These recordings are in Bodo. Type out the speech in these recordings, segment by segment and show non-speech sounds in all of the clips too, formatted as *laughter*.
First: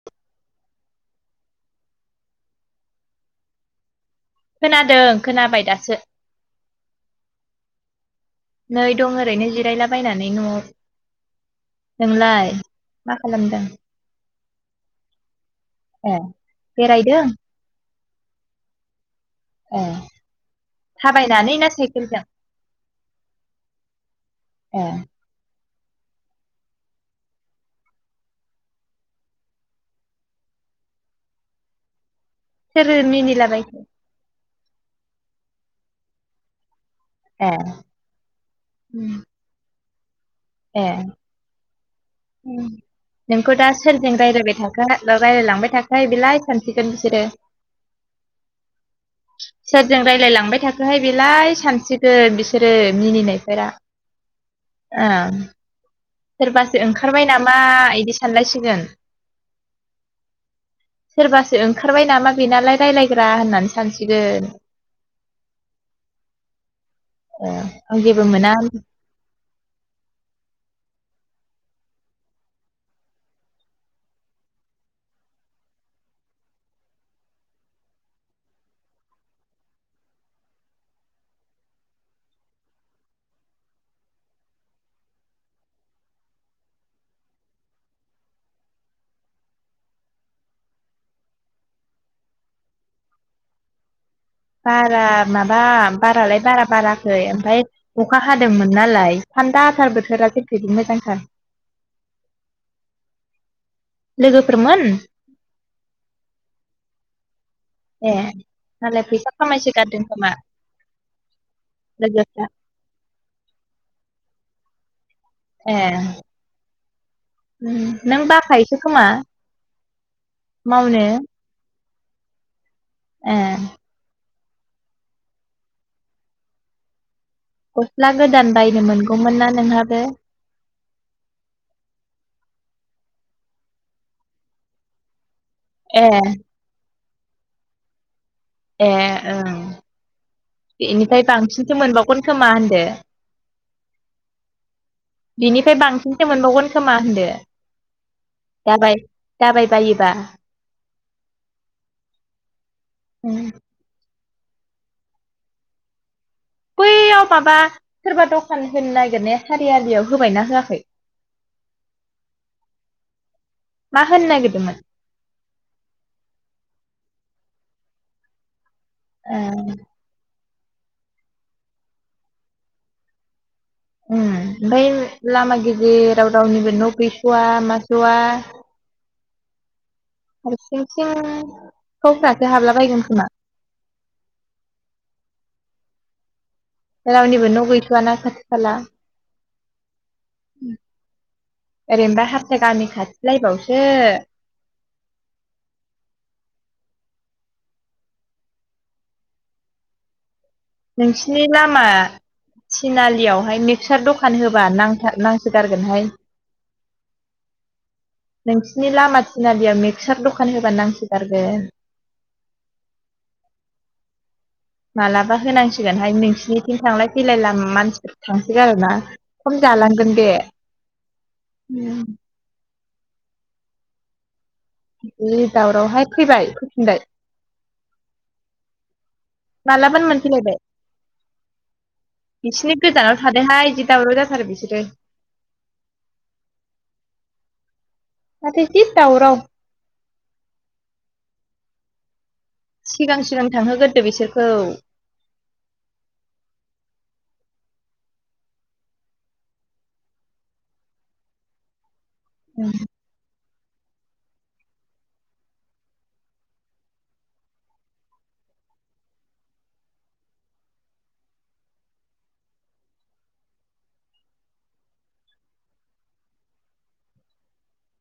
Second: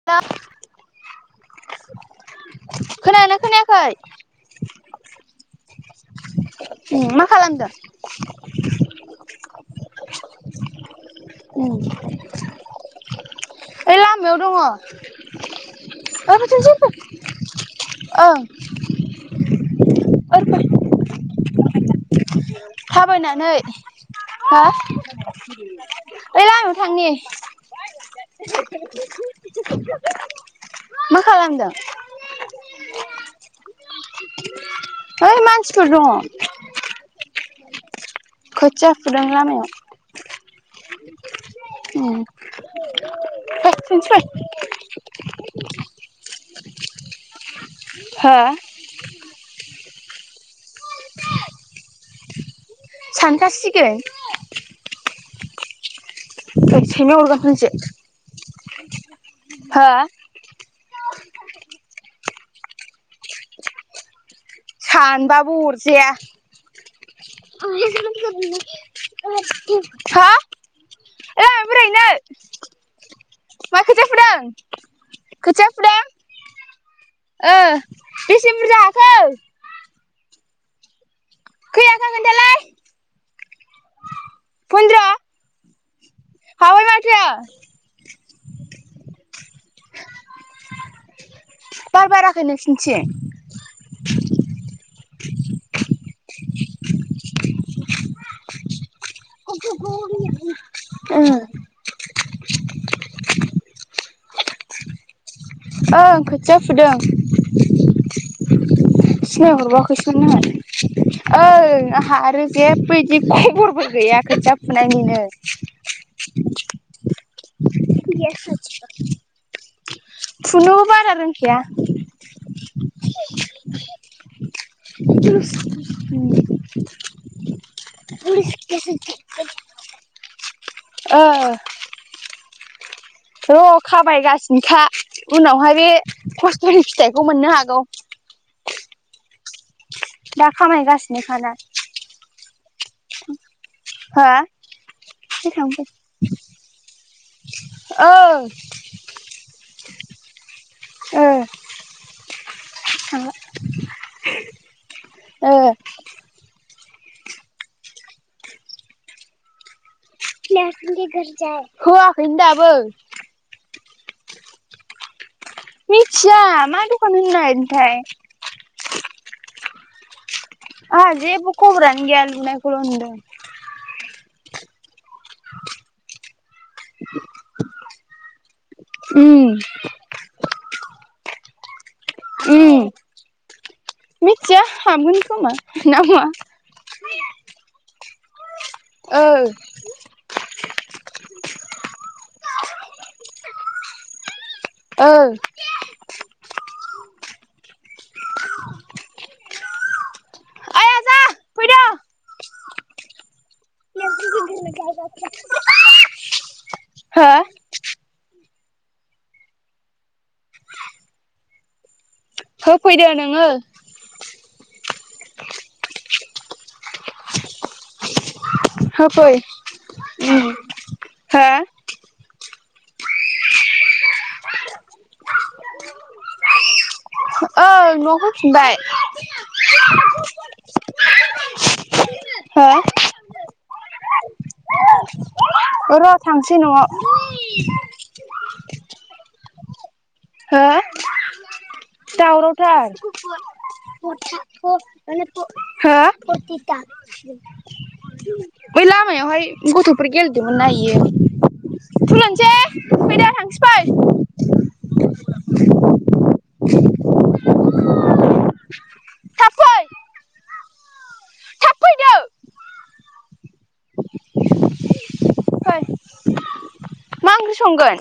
*unintelligible* खोनायोना खोनायाखै खोनादों खोनाबाय दासो अम मा खालामदों नै दं ओरैनो जिरायलाबायनानै न'आव नोंलाय मा खालामदों ओइ लामायाव दङ ओं ए बेरायदों ए ओरै थाबायनानै ना साइखेलजों थाबायनानै हो ए ओइ लामायाव नोंथांनि मा खालामदों सोरो मिनिलाबाय ओइ मानसिफोर दं ए खोथिया उम, फुदों लामायाव उम ए नोंखौ दा फै थिंथिं सोरजों फै रायलायबाय था रायलायलांबाय थाखायो बेलाय सानसिगोन बिसोरो हो सोरजों रायलाय लांबाय थाखोहाय बेलाय सानसिगोन बि सोरो मिनिनायफोरा सानखासिगोन सोरबासो सैमा ओंखारबाय अरगोन नामा खोनसे इदि सानलायसिगोन। हो सोरबासो ओंखारबाय नामा बेनालाय रायलायग्रा होननानै सानसिगोन। सानबाबो ओ अरजाया आं जेबो मोना हो एलाय बेरायहैनो मा खोथियाफुदों खोथिया फुदों ओ बेसे बुरजा हाखो खै हाखो खोन्थालाय *inaudible* फन्द्र हाबाय माथो *inaudible* बार बाराखै नोंसिनिथिं बारा माबा बारालाय बारा बाराखै ओमफफ्राय अखा हादोंमोन नालाय। थान्दा आसथार बोथोरा जेबेदि मोजांथार। लोगोफोरमोन। ओं खोथिया फुदों। ए नोंहालाय। सिनायहरबाखैसोमोन आ ओइ आंहा लोगोफ्रा आरो जे बे खबरबो गैया खोथिया फुनायनिनो ए नों बाखायोसो खोमा फुनोबो मावनो बारा रोंखैया। ए *unintelligible* गस्ला गोदान बायनो मोनगौमोन ना नोंहाबो। ओं र' खाबायगासिनोखा उनावहाय बे ए खस्थ'नि फिथाइखौ मोननो हागौ। ए ओं दा बेनिफ्राय खामायगासिनोखाना बांसिनसो मोनबावगोन खोमा होनदो हा? बिनिफ्राय बांसिनसो मोनबावगोन खोमा होनदों। ओ जाबाय जाबाय बायोबा। ओं उम *unintelligible* ओ बैयाव माबा सोरबा दखान होनो नागिर ने सारियलियाव *unintelligible* होआखैनो दाबो। मा होनो नागिरदोंमोन? मिथिया मा दखान होनो नागेरदोंथाय। ए आंहा जेबो खबरानो गैया लुनायखौल नुदों। उम ओमफ्राय लामा गेजेर रावनिबो न' गैस'वा मासा उम हारसिं सिं सिखावफ्रासो हाबला बायगोन खोमा। मिथिया हाबोन खमा नामा। रावनिबो न' गैथ'आना खाथि खाला। ओ ओरैनोबा हारसा गामि खाथिलायबावसो। ओं *inaudible* *inaudible* नोंसिनि फैदो लामा थिनालियावहाय मिक्सार दखान होबा नांथार नां थार गोनहाय। हो? नोंसिनि लामा थिनालियाव मिक्सार दखान होबा नांसोगारगोन। होफैदो नोङो। मालाबा होनांसिगोनहाय नोंसोरनिथिं थांलाय फैलाय लामा मानसिफोर थांसै आरोना होफै खम जालांगोन बे हो उम। जि दावरावहाय फैबाय फैफिनबाय। ओ नाव फैफिनबाय मालाबानो मोनफैलायबाय *unintelligible* हो बिसिनि गोजानाव थादहाय जिदि दावराव जाथारो बिसोरो। र' थांसै न'आव। माथो जि दावराव। हो दावराव थार। सिगां सिगां थांहोगोरदो बिसोरखौ हो? बै लामायावहाय गथ'फोर गेलेदोंमोन ना इयो *unintelligible* उम। फैदो थांसै फै। *unintelligible* थाब फै *unintelligible* थाब फैदो फै। मा ओंख्रि संगोन?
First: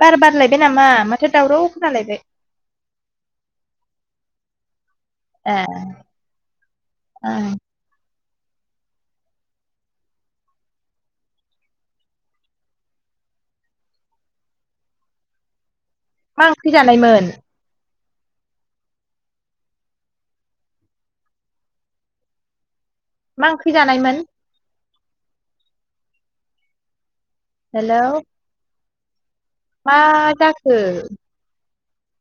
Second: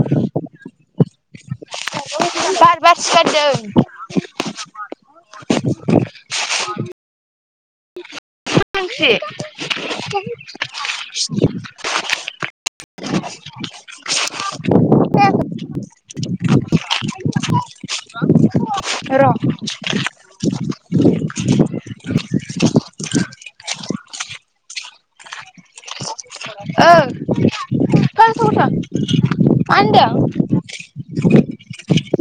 बार बार लायबाय नामा माथो दावराव खोना लायबाय। बार बारसोगारदों। ए ओं। मा ओंख्रि? मा ओंख्रि जानायमोन? म र' मा ओंख्रि जानायमोन? ओ। हेलौ। थौग्रोथों। मा जाखो?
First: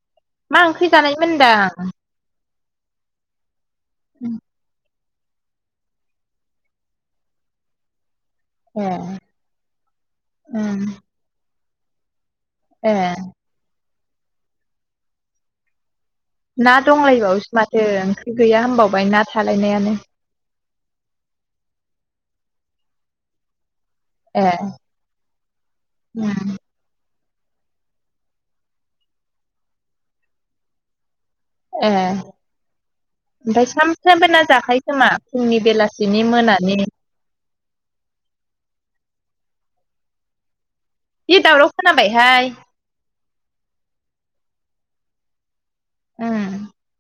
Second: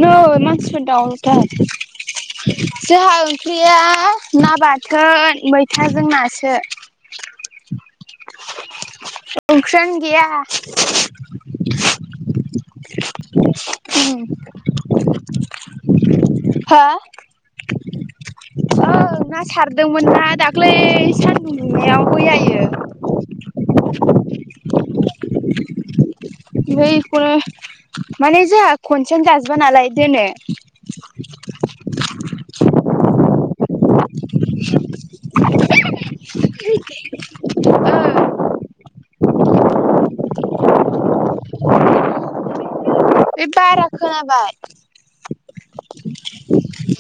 नो मा मानसिफोर ओंख्रि जानायमोन होनदां दावरावथार। जोंहा ओंख्रिया ना बाथोन मैथाजों नासो। ए ओंख्रियानो गैया। उम ए उम। ना हो? दंलायबावोसो माथो ओंख्रि गैया होनबावबाय ओं ना थालायनायानो सारदोंमोन ना दा ख्लि सान्दुं दुंनायाव मैयायो। ए उम *unintelligible* फाय इखौनो माने जोंहा खनसेनो जाजोबा नालाय दोनो। ए आमफाय सामफ्रामबो ना जाखायो खोमा। फुंनि बेलासिनि मोनानि। *unintelligible* जि दावराव खोनाबायहाय। बे बारा खोनाबाय। उम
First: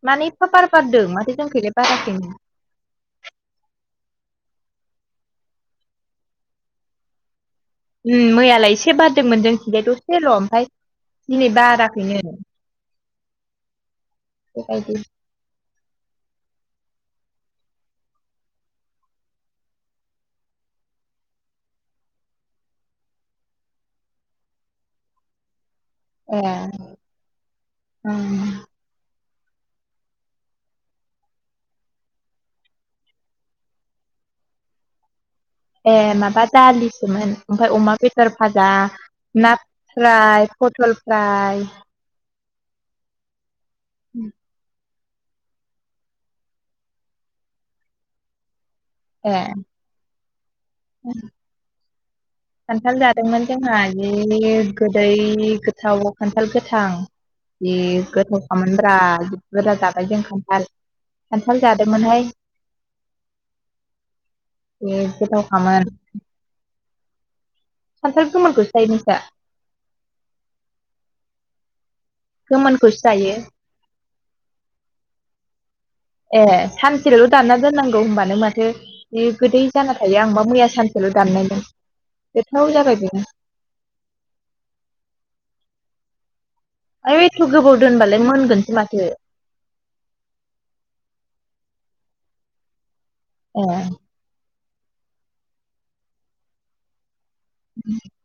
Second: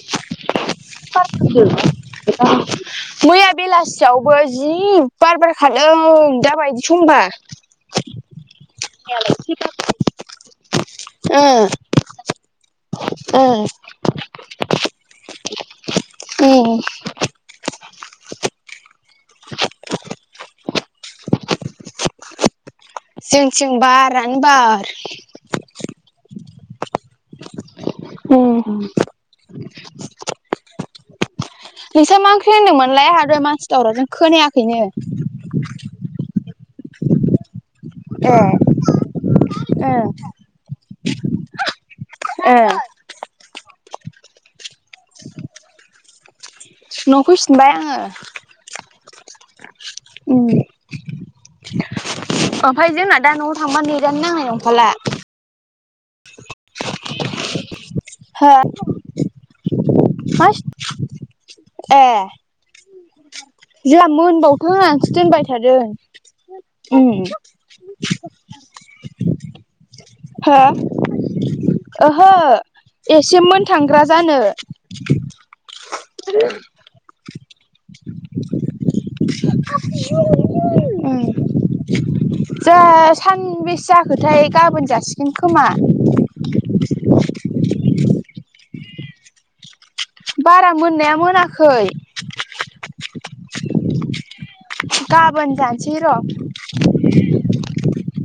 माने एफा बार फारदों माथो जोंखैलाय बाराखैनो। मैया बेलासियावबो जि बार बारखादों दाबायदि समबा। उम मैयालाय एसे बारदोंमोन जोंथिंजाय दसेल' ओमफाय ओ दिनै बाराखैनो। ओ। बेबायदि उम। जोंथिं बारानो बार। ए उम। नोंस्रा मा ओंख्रि होनदोंमोनलाय आंहा दहाय मानसि दावरावजों खोनायाखैनो। ए माबा दालिसोमोन। आमफाय अमा ओ बेदर भाजा ना ओ फ्राय, पथल फ्राय ए। उम। सिलं फैफिनबाय आङो। ए उम खान्थाल जोंना दा जादोंमोन न'आव थांबा जोंहा जि नेटानो नांनाय नंखाला गोदै गो थाव खान्थाल गोथां बे हो ए गोथावखामोन ब्रा जि बुरजा जाबाय जों खान्थाल खान्थाल जादोंमोनहाय जोहा मोनबावथो जि होननासो दोनबाय थादों गोथावखामोन उम खानथाल गोमोनखौसो जायो नोंस्रा हो ओहो गोमोनखौसो जायो एसे मोन थांग्रा जानो ए सानसेल' दानना दोननांगौ होमबानो माथो बे गोदै जाना थायो आंबा मैया सानसेल' दाननायमोन गोथाव जाबाय बेनो खोथाय गाबोन जासिगोन खोमा ओइ एथ' गोबाव दोनबालाय मोनगोनसो माथो बारा मोननाया मोनाखै ए गाबोन दानसै र' *inaudible*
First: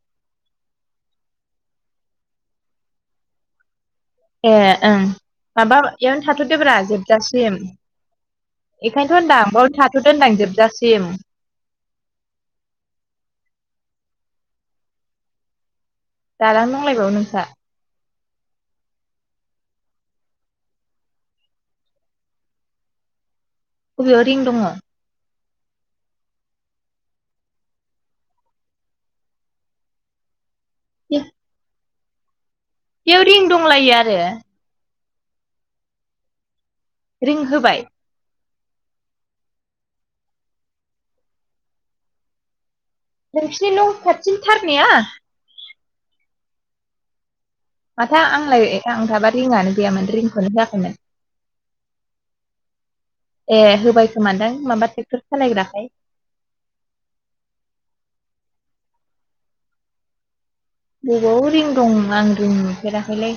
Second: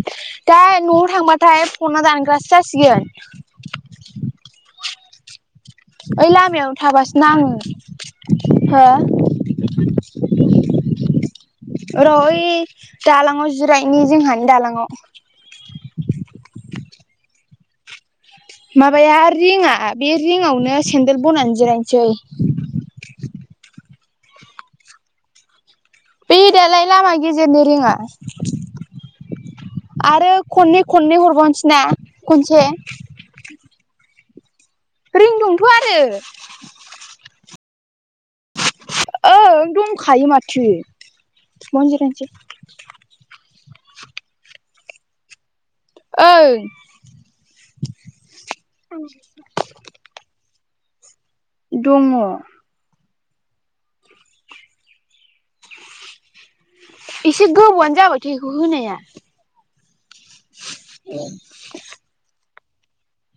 दा न'आव थांबाथाय फना दानग्रासो जासिगोन ए ओं माबा एयावनो ओइ लामायावनो थाथ'दोब्रा थाबासोना आङो जोबजासिम हो बेखायनोथ' होनदां बाव था दोनदां जोबजासिम र' ओइ दालाङाव जिरायनि जोंहानि दालाङाव दालां नांलायबावो नोंस्रा माबाया रिंआ बे रिंआवनो सेन्देल बनानै जिरायनोसै बबेयाव रिं दङ' बे दालाय लामा गेजेरनो रिङा आरो खननै खननै हरबावनोसै ना खनसे बेयाव रिं दंलायो आरो रिं दंथ' आरो रिं होबाय ओं दंखायो माथो बेयावनो जिरायसै नोंसिनि न' खाथि थारनिया ओं माथो आंलाय ए आंथाबा रिंआनो गैयामोन रिंखौनो होआखैमोन दङ' ए होबायखोमादों माबा ट्रेक्टर सालायग्राखाय एसे गोबौआनो जाबायथ' बेखौ होनाया बबाव रिं दं आं रिं नुफेराखैलै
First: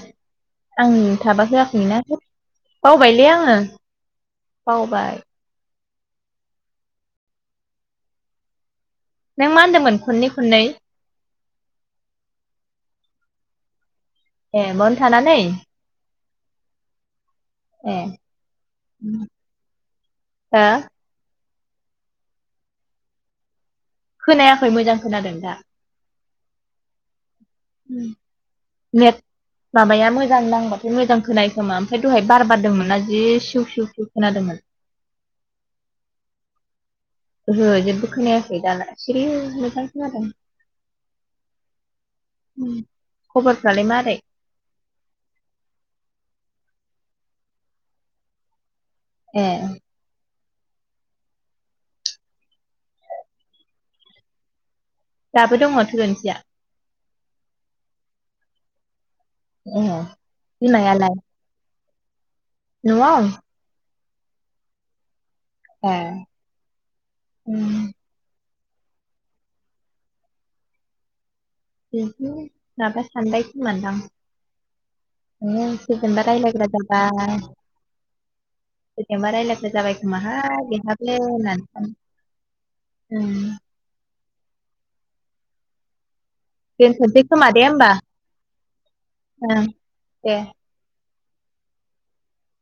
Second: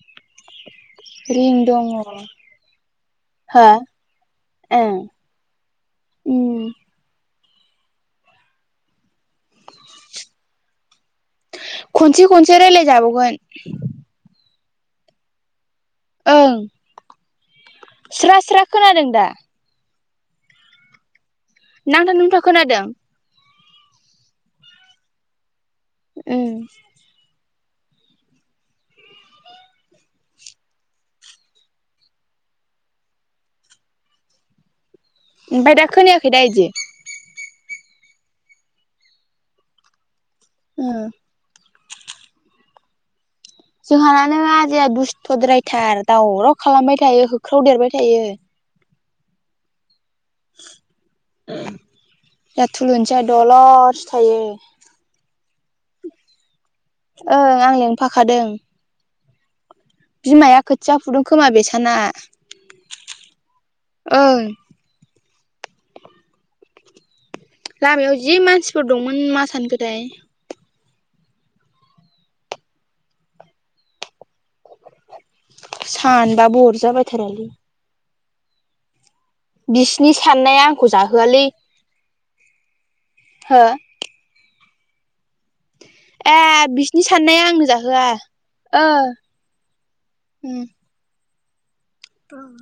आं थाबा रिं दङ होआखैना हो बावबायलै आङो ओं बावबाय उम नों मा होनदोंमोन खननै खननै खनसे खनसे रायलायजाबावगोन ए बावनो थानानै ओं ए स्रा स्रा खोनादों दा हा नांथा नुंथा खोनादों खोनायाखै मोजां खोनादों दा उम नेट माबाया मोजां नांबाथाय मोजां खोनायो खोमा ओमफ्राय दहाय बार बारदोंमोनना जि सिउ सिउ सिउ खोनादोंमोन। ओमफाय दा खोनायाखै दा इदि ओहो जेबो खोनायाखै दा सिरि मोथां खोनादों। ओ उम जोंहानानो आजाया दुस्थ'द्रायथार दावराव खालामबाय थायो होख्राव देरबाय थायो। ए जाह थुलुंनसिया दलरसो थायो। दाबो दङ थुलुनसिया ओं आं लिंफाखादों। ए बिमाया खोथिया बिमायालाय फुदों खोमा बेसाना। नआव? ओं ए उम लामायाव जि मानसिफोर दंमोन मा सानखोथाय। बिदि माबा सानबाय खोमादां। सोरजोंबा सानबाबो रायलायग्रा जाबाय अरजाबायथारालै सोरजोंबा रायलाय जाबाय बिसिनि खोमाहाय साननाया आंखौ बेहाबो जाहोआलै होननानै हो सानो। ए बिसनि दोनथ'नोसै साननाया खोमा दे आंनो होमबा जाहोआ ओ ओं दे उम। औ